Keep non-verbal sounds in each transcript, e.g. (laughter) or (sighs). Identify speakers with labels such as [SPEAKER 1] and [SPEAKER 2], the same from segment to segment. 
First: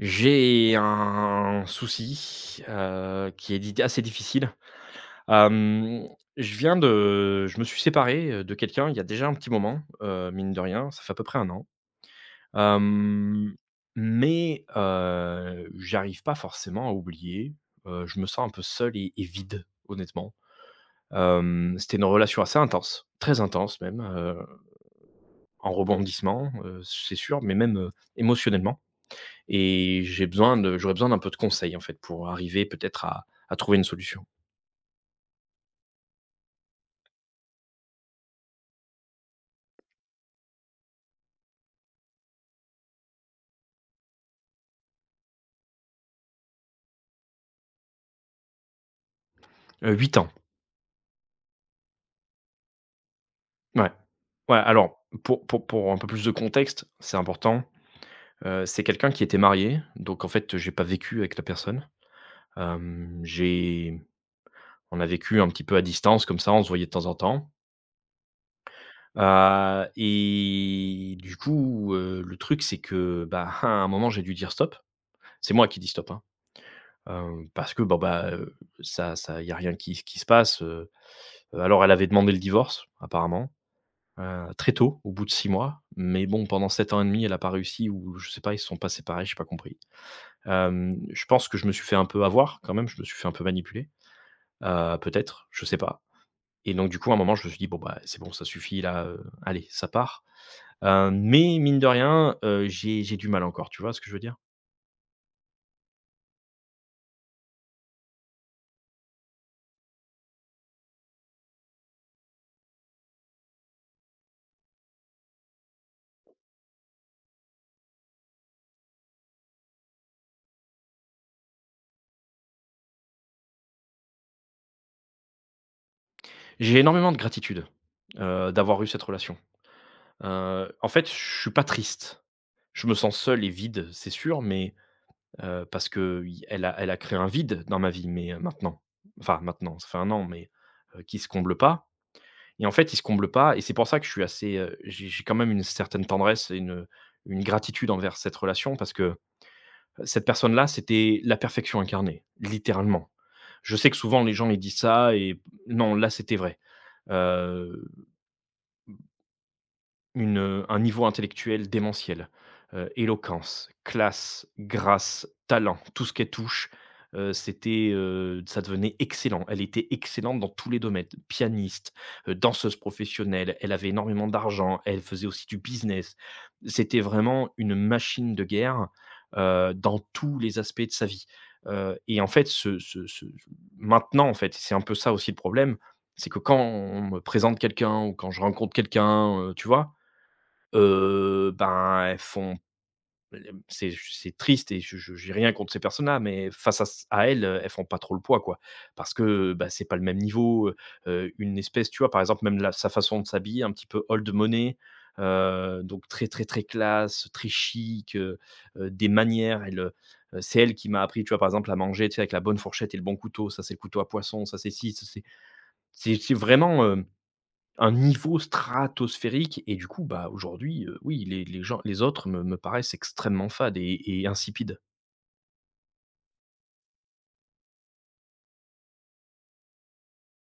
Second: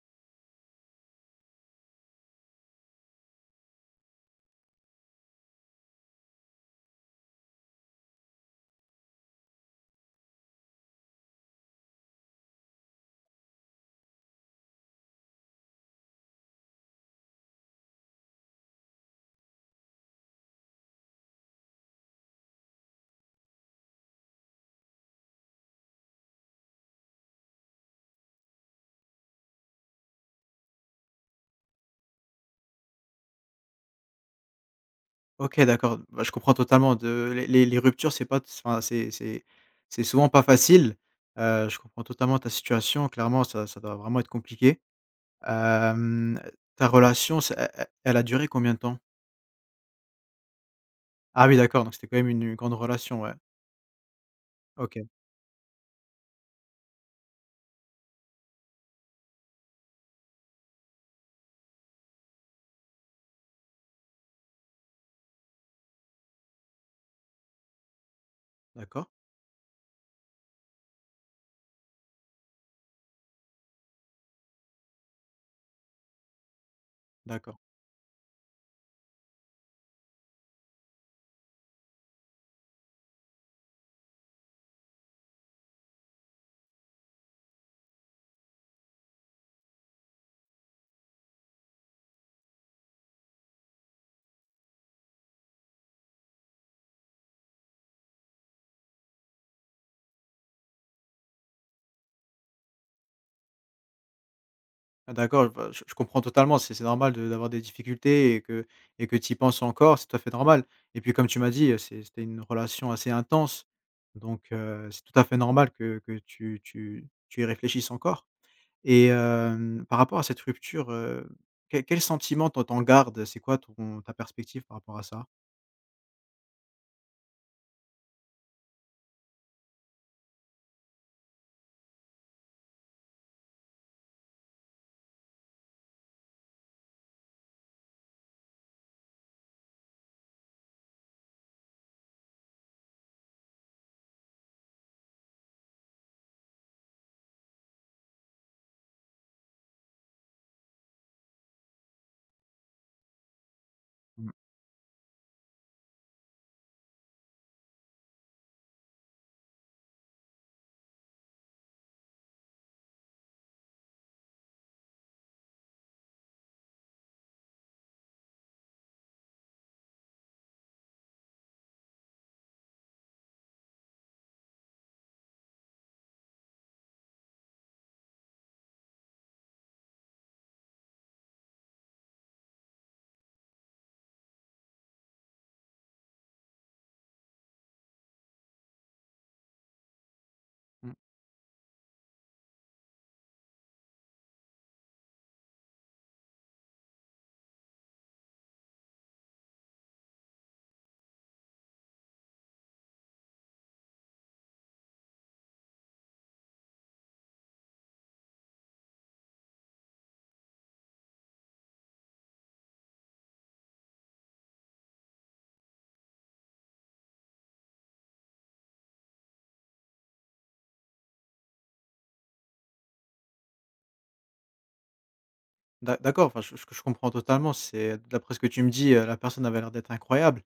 [SPEAKER 1] J'ai un souci, heu, qui est di assez difficile, hem, je viens de je me suis séparé, heu, de quelqu'un il y a déjà un petit moment, heu, mine de rien, ça fait à peu près 1 an, hem, mais, heu, j'arrive pas forcément à oublier, heu, je me sens un peu seul et et vide, honnêtement, hem, c'était une relation assez intense, très intense même, heu, en rebondissements, heu, c'est sûr, mais même, heu, émotionnellement et j'ai besoin de j'aurais besoin d'un peu de conseil, en fait, pour arriver peut-être à à trouver une solution.
[SPEAKER 2] OK d'accord, bah, je comprends totalement de les les ruptures c'est pas s enfin, c'est c'est c'est souvent pas facile, heu, je comprends totalement ta situation, clairement, ça ça doit vraiment être compliqué, hem, ta relation, c'est elle elle elle a duré combien de temps?
[SPEAKER 1] Heu, 8 ans.
[SPEAKER 2] Ah oui, d'accord! Donc c'était quand même une une grande relation, ouais.
[SPEAKER 1] Mouais, ouais, alors,
[SPEAKER 2] OK.
[SPEAKER 1] pour pour pour un peu plus de contexte, c'est important, heu, c'est quelqu'un qui était marié, donc en fait, heu, j'ai pas vécu avec la personne, hem, j'ai on a vécu un petit peu à distance comme ça, on se voyait de temps en temps.
[SPEAKER 2] D'accord.
[SPEAKER 1] Bah et du coup, heu, le truc c'est que, bah, à un moment j'ai dû dire: «Stop» c'est moi qui ai dit stop, hein! Heu,
[SPEAKER 2] D'accord.
[SPEAKER 1] parce que, bon, bah, heu, ça ça il y a rien qui s qui se passe, heu, heu, alors elle avait demandé le divorce, apparemment. Heu, très tôt, au bout de 6 mois, mais bon, pendant 7 ans et 1/2, elle a pas réussi ou je sais pas, ils se sont pas séparés, j'ai pas compris. Hem, je pense que je me suis fait un peu avoir quand même, je me suis fait un peu manipuler. Heu, peut-être? Je sais pas! Et donc du coup à un moment, je me suis dit: «Bon, bah, c'est bon, ça suffit là, heu, allez, ça part». Heu, mais mine de rien, heu, j'ai j'ai du mal encore, tu vois ce que je veux dire?
[SPEAKER 2] Ah d'accord! Bah j je comprends totalement, c'est c'est normal de d'avoir des difficultés et que et que tu y penses encore, c'est tout à fait normal! Et puis comme tu m'as dit, heu, c'est c'était une relation assez intense donc heu, c'est tout à fait normal que que tu tu tu y réfléchisses encore, et hem, par rapport à cette rupture, heu, quel quel sentiment, toi, tu en gardes? C'est quoi ton ta perspective par rapport à ça?
[SPEAKER 1] J'ai énormément de gratitude, heu, d'avoir eu cette relation. Heu, en fait, je suis pas triste. Je me sens seul et vide, c'est sûr, mais heu, parce que il elle a elle a créé un vide dans ma vie, mais maintenant, enfin maintenant, ça fait 1 an, mais heu, qui se comble pas, et en fait, il se comble pas et c'est pour ça que je suis assez, heu, j'ai j'ai quand même une certaine tendresse et une, heu, une gratitude envers cette relation parce que cette personne là, c'était la perfection incarnée, littéralement. Je sais que souvent
[SPEAKER 2] Mmh.
[SPEAKER 1] les gens ils disent ça et non, là c'était vrai. Heu, mmh Une, heu, un niveau intellectuel démentiel. Heu, éloquence, classe, grâce, talent! Tout ce qu'elle touche, heu, c'était, heu, ça devenait excellent. Elle était excellente dans tous les domaines. Pianiste, heu, danseuse professionnelle, elle avait énormément d'argent, elle faisait aussi du business. C'était vraiment une machine de guerre. Heu, dans tous les aspects de sa vie. Heu, et en fait ce ce ce ce maintenant en fait, c'est un peu ça aussi le problème. C'est que quand on me présente quelqu'un ou quand je rencontre quelqu'un, heu, tu vois?
[SPEAKER 2] Mmh.
[SPEAKER 1] Heu, ben, elles font elle m c'est c'est triste et je je j'ai rien contre ces personnes-là, mais face à ç à elles, elles font pas trop le poids, quoi. Parce que bah, c'est pas le même niveau, heu heu, une espèce tu vois, par exemple même la sa façon de s'habiller un petit peu old money. Heu, donc très, très, très classe, très chic, heu heu, des manières elle, heu heu, c'est elle qui m'a appris, tu vois, par exemple, à manger, tu sais avec la bonne fourchette et le bon couteau, ça c'est le couteau à poisson, ça c'est si, ça c'est c'est c'est vraiment, heu, un niveau stratosphérique et du coup, bah, aujourd'hui, heu, oui! Les les gens les autres, me me paraissent extrêmement fades et et insipides.
[SPEAKER 2] D'a d'accord, enfin ch ch je comprends totalement, c'est d'après ce que tu me dis, heu, la personne avait l'air d'être incroyable,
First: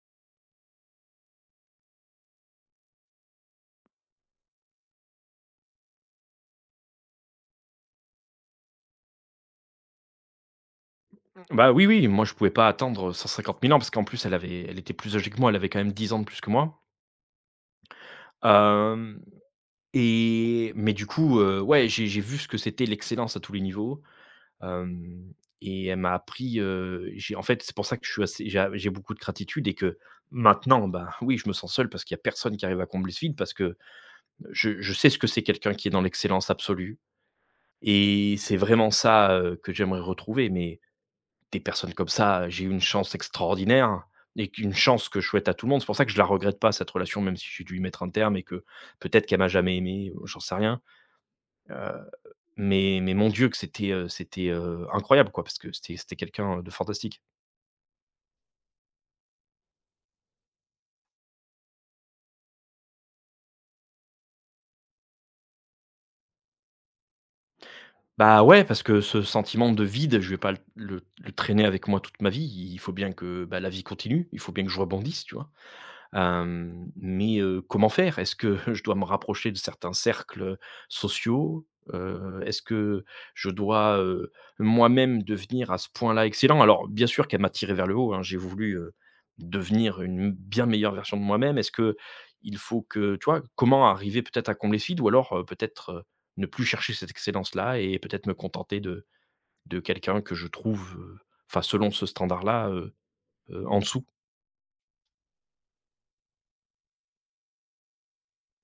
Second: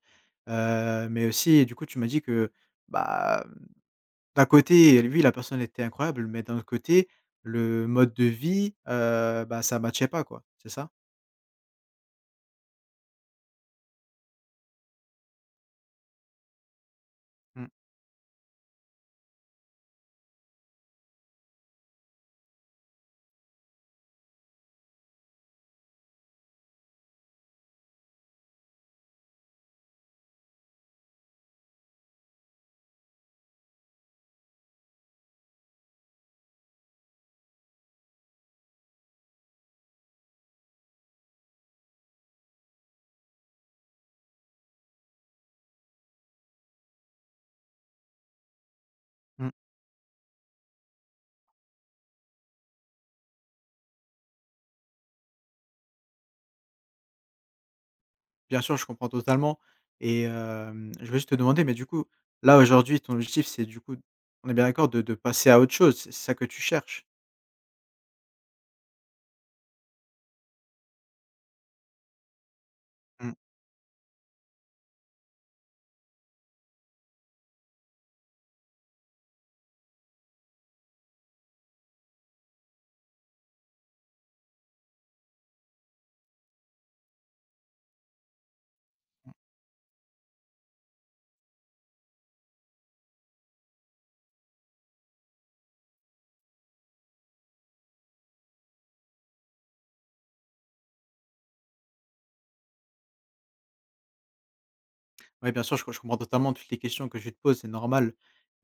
[SPEAKER 2] heu, mais aussi, du coup, tu m'as dit que, bah, mmh, d'un côté, elle oui la personne était incroyable, mais d'un autre côté, le mode de vie, heu, bah, ça matchait pas quoi, c'est ça?
[SPEAKER 1] Mmh, bah, oui, oui, moi je pouvais pas attendre 150 000 ans, parce qu'en plus elle avait elle était plus âgée que moi. Elle avait quand même 10 ans de plus que moi.
[SPEAKER 2] Mmh.
[SPEAKER 1] Hem, et mais du coup, heu, ouais, j'ai j'ai vu ce que c'était l'excellence à tous les niveaux, hem, et elle m'a appris, heu, j'ai en fait, c'est pour ça que je suis assez j'ai a j'ai beaucoup de gratitude et que maintenant, bah, oui, je me sens seul parce qu'il y a personne qui arrive à combler ce vide, parce que, heu, je je sais ce que c'est quelqu'un qui est dans l'excellence absolue, et c'est vraiment ça, heu, que j'aimerais retrouver, mais des personnes comme ça, heu, j'ai eu une chance extraordinaire, et qu'une chance que je souhaite à tout le monde. C'est pour ça que je la regrette pas, cette relation, même si j'ai dû y mettre un terme et que peut-être qu'elle m'a
[SPEAKER 2] Mmh.
[SPEAKER 1] jamais aimé ou j'en sais rien, heu, mais mais mon Dieu! Que c'était, heu, c'était, heu, incroyable quoi, parce que c'était c'était quelqu'un, heu, de fantastique.
[SPEAKER 2] Bien sûr, je comprends totalement et hem, je veux juste te demander, mais du coup, là aujourd'hui ton objectif, c'est, du coup d on est bien d'accord, de de passer à autre chose, c'est ça que tu cherches?
[SPEAKER 1] Bah, ouais, parce que ce sentiment de vide, je vais pas l le le traîner avec moi toute ma vie, i il faut bien
[SPEAKER 2] Mmh.
[SPEAKER 1] que, bah, la vie continue, il faut bien que je rebondisse, tu vois? Hem, mais heu, comment faire? Est-ce que, heu, je dois me rapprocher de certains cercles, heu, sociaux? Heu, est-ce que je dois, heu, moi-même devenir à ce point là excellent? Alors bien sûr qu'elle m'a tiré vers le haut, hein, j'ai voulu, heu, devenir une bien meilleure version de moi-même, est-ce qu'il faut que, tu vois? Comment arriver peut-être à combler ce vide? Ou alors peut-être, heu, ne plus chercher cette excellence là et peut-être me contenter de de quelqu'un que je trouve, heu, enfin selon ce standard là, heu, heu, en dessous.
[SPEAKER 2] Ouais, bien sûr je que je comprends totalement toutes les questions que tu te pose, c'est normal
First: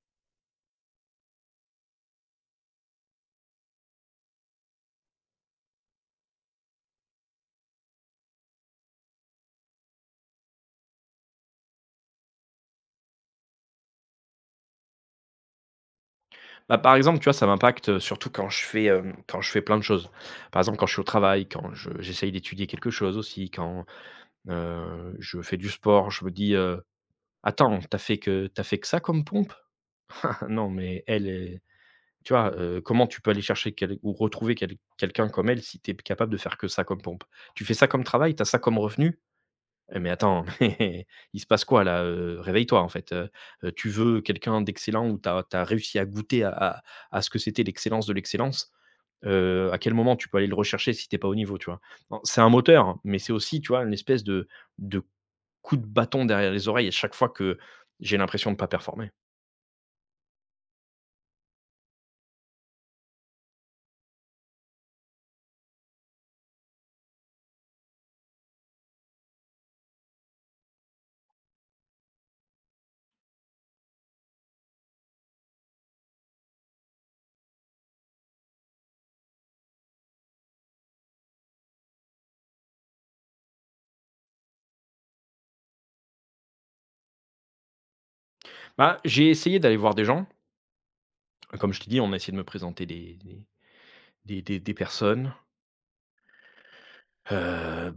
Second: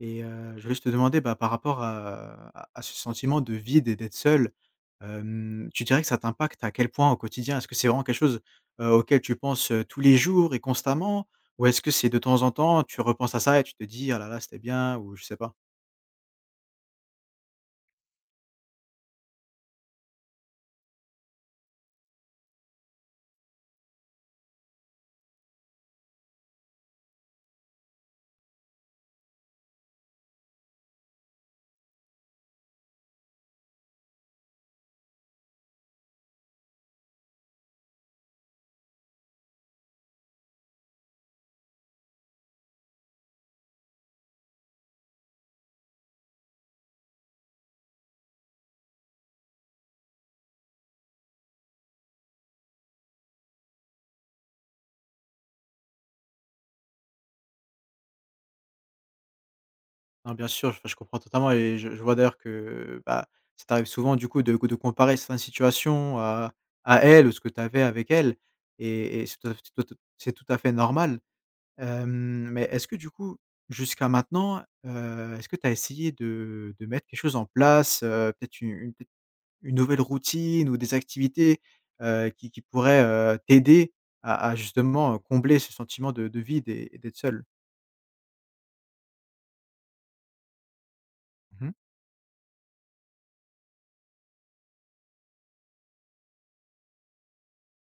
[SPEAKER 2] et heu, je veux juste te demander, bah, par rapport à à ce sentiment de vide et d'être seul. Hem, tu dirais que ça t'impacte à quel point au quotidien, est-ce que c'est vraiment quelque chose, heu, auquel tu penses, heu, tous les jours et constamment? Ou est-ce que c'est de temps en temps tu repenses à ça et tu te dis: «Ah la la, c'était bien» ou je sais pas?
[SPEAKER 1] Bah par exemple, tu vois, ça m'impacte surtout quand je fais, heu, quand je fais plein de choses. Par exemple quand je suis au travail, quand je j'essaie d'étudier quelque chose aussi, quand, heu, je fais du sport, je me dis, heu: «Attends, tu as fait que tu as fait que ça comme pompes? (chuckles) non mais elle, heu, tu vois, heu, comment tu peux aller chercher quel ou retrouver quel quelqu'un comme elle si tu es p capable de faire que ça comme pompes? Tu fais ça comme travail? Tu as ça comme revenu? Eh mais attends, (chuckles) il se passe quoi là? Heu, réveille toi en fait, heu, heu, tu veux quelqu'un d'excellent ou tu as tu as réussi à goûter à à à ce que c'était l'excellence de l'excellence. Heu, à quel moment tu peux aller le rechercher si tu es pas au niveau?» Tu vois? En c'est un moteur, mais c'est aussi tu vois, un espèce de de coup de bâton derrière les oreilles à chaque fois que j'ai l'impression de pas performer.
[SPEAKER 2] Non bien sûr, et je comprends totalement et je je vois d'ailleurs que, heu, bah, ça t'arrive souvent du coup de gou de comparer certaine situation à à elle, ou ce que tu avais avec elle et et c ce t te c'est tout à fait normal! Hem, mais est-ce que du coup jusqu'à maintenant, heu, est-ce que tu as essayé de de mettre des choses en place, heu, peut-être u une une nouvelle routine? Ou des activités, heu, qui qui pourraient, heu, t'aider à à justement combler ce sentiment de de vide et d'être seul?
[SPEAKER 1] Ben, j'ai essayé d'aller voir des gens. Heu,
[SPEAKER 2] Mmh
[SPEAKER 1] comme
[SPEAKER 2] mh.
[SPEAKER 1] je t'ai dit, on a essayé de me présenter des des des des des personnes. Heu, (scoffs) hein,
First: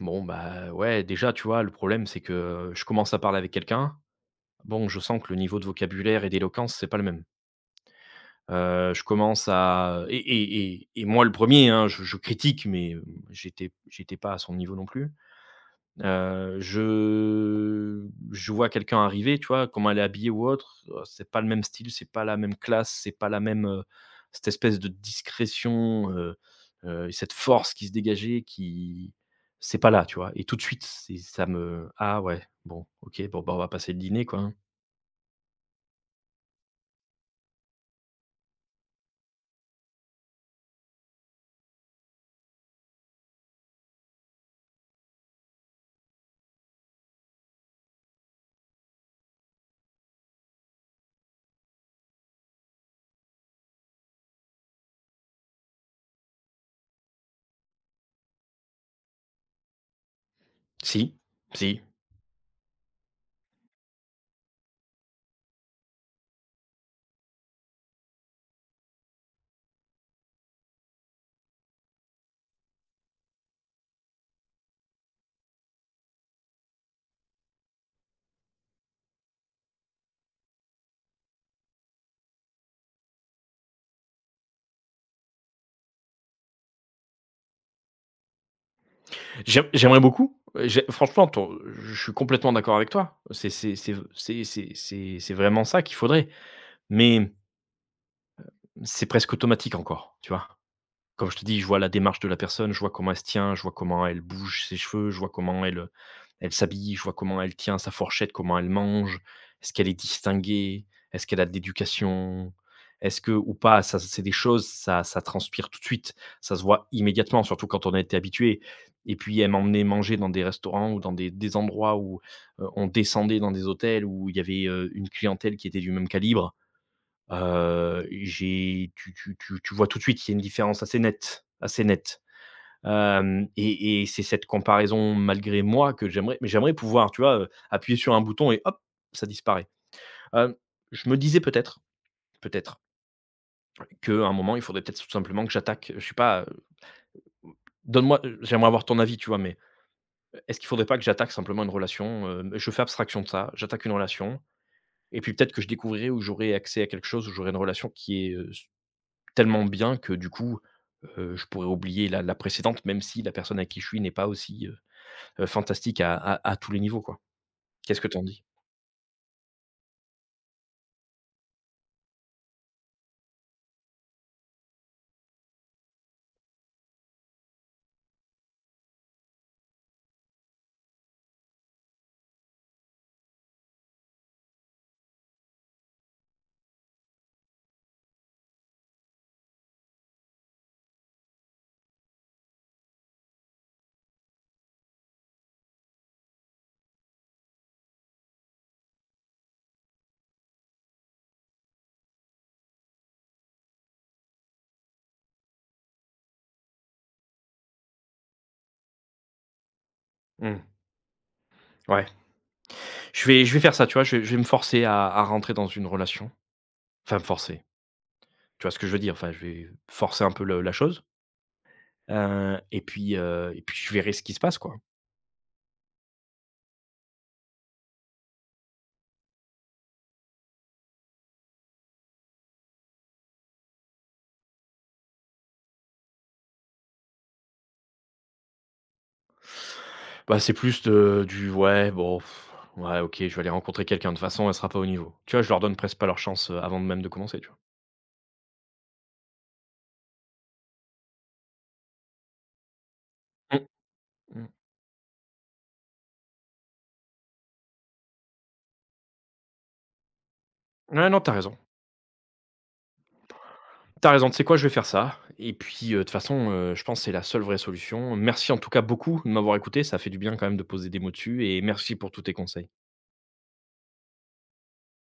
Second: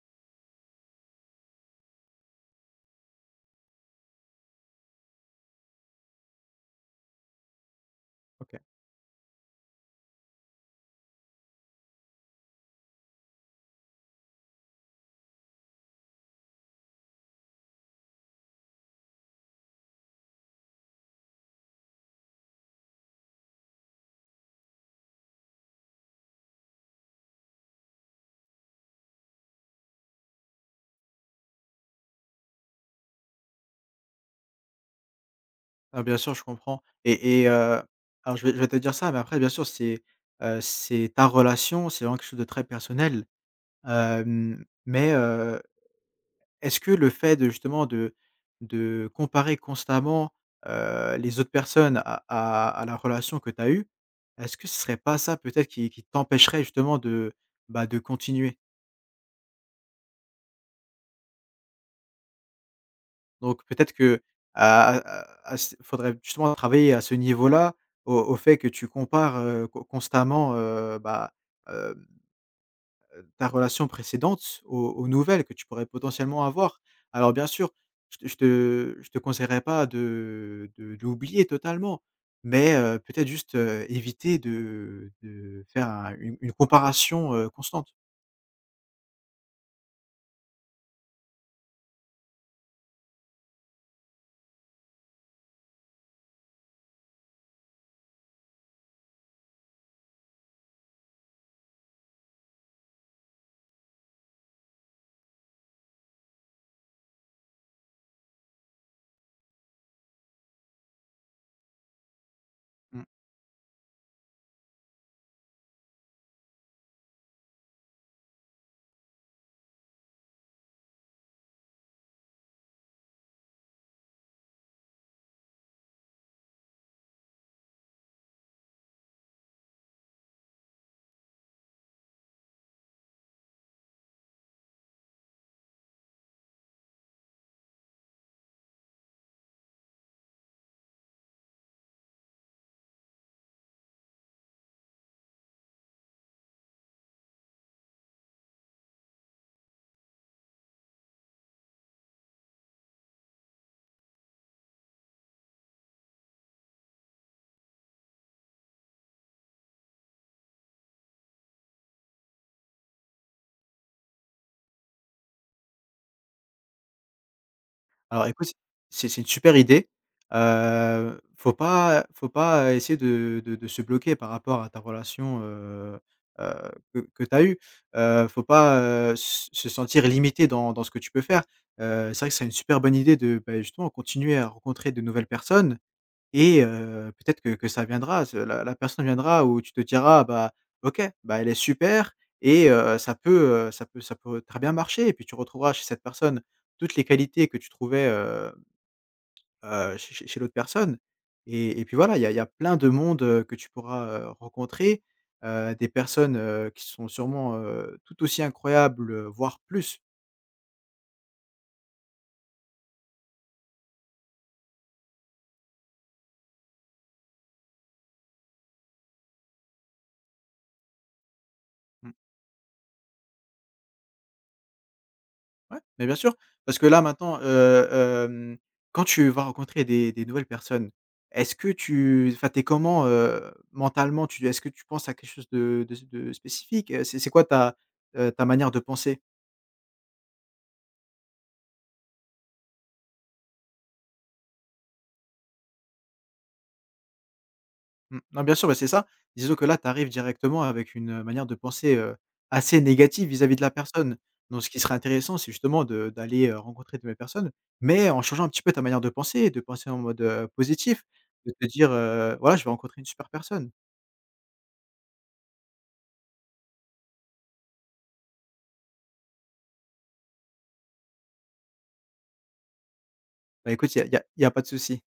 [SPEAKER 1] bon, bah, ouais, déjà, tu vois, le problème c'est que, je commence à parler avec quelqu'un. Bon, je sens que le niveau de vocabulaire et d'éloquence, c'est pas le même.
[SPEAKER 2] OK.
[SPEAKER 1] Heu, je commence à et et et et moi le 1er hein, je je critique mais hem, j'étais p j'étais pas à son niveau non plus. Heu, je je vois quelqu'un arriver, tu vois comment elle est habillé ou autre, oh c'est pas le même style, c'est pas la même classe, c'est pas la même, heu, cette espèce de discrétion, heu, heu, et cette force qui se dégageait qui c'est pas là tu vois? Et tout de suite c'est ça me: «Ah ouais, bon, OK, bon, ben, on va passer le dîner quoi, hein»
[SPEAKER 2] Ah bien sûr, je comprends et et heu, alors je vais je vais te dire ça mais après bien sûr c'est, heu, c'est ta relation, c'est vraiment quelque chose de très personnel. Hem, mais heu, est-ce que le fait de justement de de comparer constamment, heu, les autres personnes à à à la relation que tu as eu? Est-ce que ce serait pas ça peut-être qui qui t'empêcherait justement de, bah, de continuer?
[SPEAKER 1] Si, si.
[SPEAKER 2] Donc peut-être que a a a s faudrait justement travailler à ce niveau-là, au au fait que tu compares, heu, con constamment, heu, bah, hem, heu, ta relation précédente s aux aux nouvelles que tu pourrais potentiellement avoir. Alors bien sûr je te je te je te conseillerais pas de, heu, de d'oublier totalement mais heu, peut-être juste, heu, éviter de, heu, de faire un une une comparaison heu, constante.
[SPEAKER 1] J'aim j'aimerais beaucoup et j'ai franchement, ton je suis complètement d'accord avec toi, c'est c'est c'est v c'est c'est c'est c'est vraiment ça qu'il faudrait, mais hem, c'est presque automatique encore, tu vois? Comme je te dis, je vois la démarche de la personne, je vois comment elle se tient, je vois comment elle bouge ses cheveux. Je vois comment elle, heu, elle s'habille, je vois comment elle tient sa fourchette, comment elle mange. Est-ce qu'elle est distinguée, est-ce qu'elle a de l'éducation?
[SPEAKER 2] Mmh.
[SPEAKER 1] Est-ce que ou pas, ça c'est des choses, ça ça transpire tout de suite. Ça se voit immédiatement, surtout quand on a été habitué et puis elle m'emmenait manger dans des restaurants ou dans des des endroits où, heu, on descendait dans des hôtels où il y avait, heu, une clientèle qui était du même calibre, heu, j'ai tu tu tu tu vois tout de suite qu'il y a une différence assez nette, assez nette, hem et et c'est cette comparaison malgré moi que j'aimerais mais j'aimerais pouvoir, tu vois, heu, appuyer sur un bouton et hop, ça disparaît, hem. Je me disais peut-être, peut-être qu'à un moment il faudrait peut-être tout simplement que j'attaque, heu, je sais pas, heu donne-moi, heu, j'aimerais avoir ton avis, tu vois mais est-ce qu'il faudrait pas que j'attaque simplement une relation, hem, je fais abstraction de ça. J'attaque une relation et puis peut-être que je découvrirai ou j'aurai accès à quelque chose ou j'aurais une relation qui est, heu, s tellement bien que du coup, heu, je pourrais oublier la la précédente même si la personne avec qui je suis n'est pas aussi, heu heu, fantastique à à à tous les niveaux, quoi. Qu'est-ce que tu en
[SPEAKER 2] Alors
[SPEAKER 1] dit?
[SPEAKER 2] écoute c'est c'est une super idée, heu, faut pas, heu, faut pas, heu, essayer de de de se bloquer par rapport à ta relation, heu heu, que que tu as eu, heu, faut pas, heu, s se sentir limité dans dans ce que tu peux faire, heu, c'est vrai que c'est une super bonne idée de, beh, justement continuer à rencontrer de nouvelles personnes et heu, peut-être que que ça viendra ze la la personne viendra ou tu te diras: «Bah, OK! Bah, elle est super et heu, ça peut, heu, ça peut ça peut, heu, très bien marcher» et puis tu retrouveras chez cette personne toutes les qualités que tu trouvais, hem, heu, chez chez chez l'autre personne et et puis voilà il y a il y a plein de monde que tu pourras, heu, rencontrer, heu, des personnes, heu, qui sont sûrement, heu, tout aussi incroyable, heu, voir plus!
[SPEAKER 1] Mmh. Ouais. Je vais je vais faire ça, tu vois, je je vais me forcer à à rentrer dans une relation, enfin me forcer. Tu vois ce que je veux dire? Enfin, je vais forcer un peu le la chose
[SPEAKER 2] Mmh.
[SPEAKER 1] heu, et puis, heu, et puis je verrai ce qui se passe quoi.
[SPEAKER 2] Ouais, mais bien sûr, parce que là maintenant, heu, hem, quand tu vas rencontrer des des nouvelles personnes, est-ce que tu enfin tu es comment, heu, mentalement, tu est-ce que tu penses à quelque chose de de s de spécifique, heu, c'est c'est quoi ta, heu, ta manière de penser?
[SPEAKER 1] Bah c'est plus de du: «Ouais, bon, (sighs) ouais, OK, je vais aller rencontrer quelqu'un de façon, elle sera pas au niveau» tu vois, je leur donne presque pas leur chance, heu, avant même de commencer, tu vois?
[SPEAKER 2] Mmh, bah, bien sûr, bah, c'est ça! Disons que là, tu arrives directement avec une manière de penser, heu, assez négative vis-à-vis de
[SPEAKER 1] Mmh.
[SPEAKER 2] la personne,
[SPEAKER 1] Mmh.
[SPEAKER 2] donc ce qui serait intéressant, c'est justement de d'aller, heu, rencontrer de nouvelles personnes, mais en changeant un petit peu ta manière de penser, et de penser en mode, heu,
[SPEAKER 1] N
[SPEAKER 2] positif,
[SPEAKER 1] ouais, non, tu as
[SPEAKER 2] de
[SPEAKER 1] raison.
[SPEAKER 2] te dire, heu: «Voilà je vais rencontrer une super personne».
[SPEAKER 1] Tu as raison, tu sais quoi, je vais faire ça, et puis, heu, de toute façon, heu, je pense c'est la seule vraie solution. Merci en tout cas beaucoup de m'avoir écouté, ça fait du bien quand même de poser des mots dessus, et merci pour tous tes conseils!
[SPEAKER 2] Bah écoute, il y a il y a il y a pas de souci.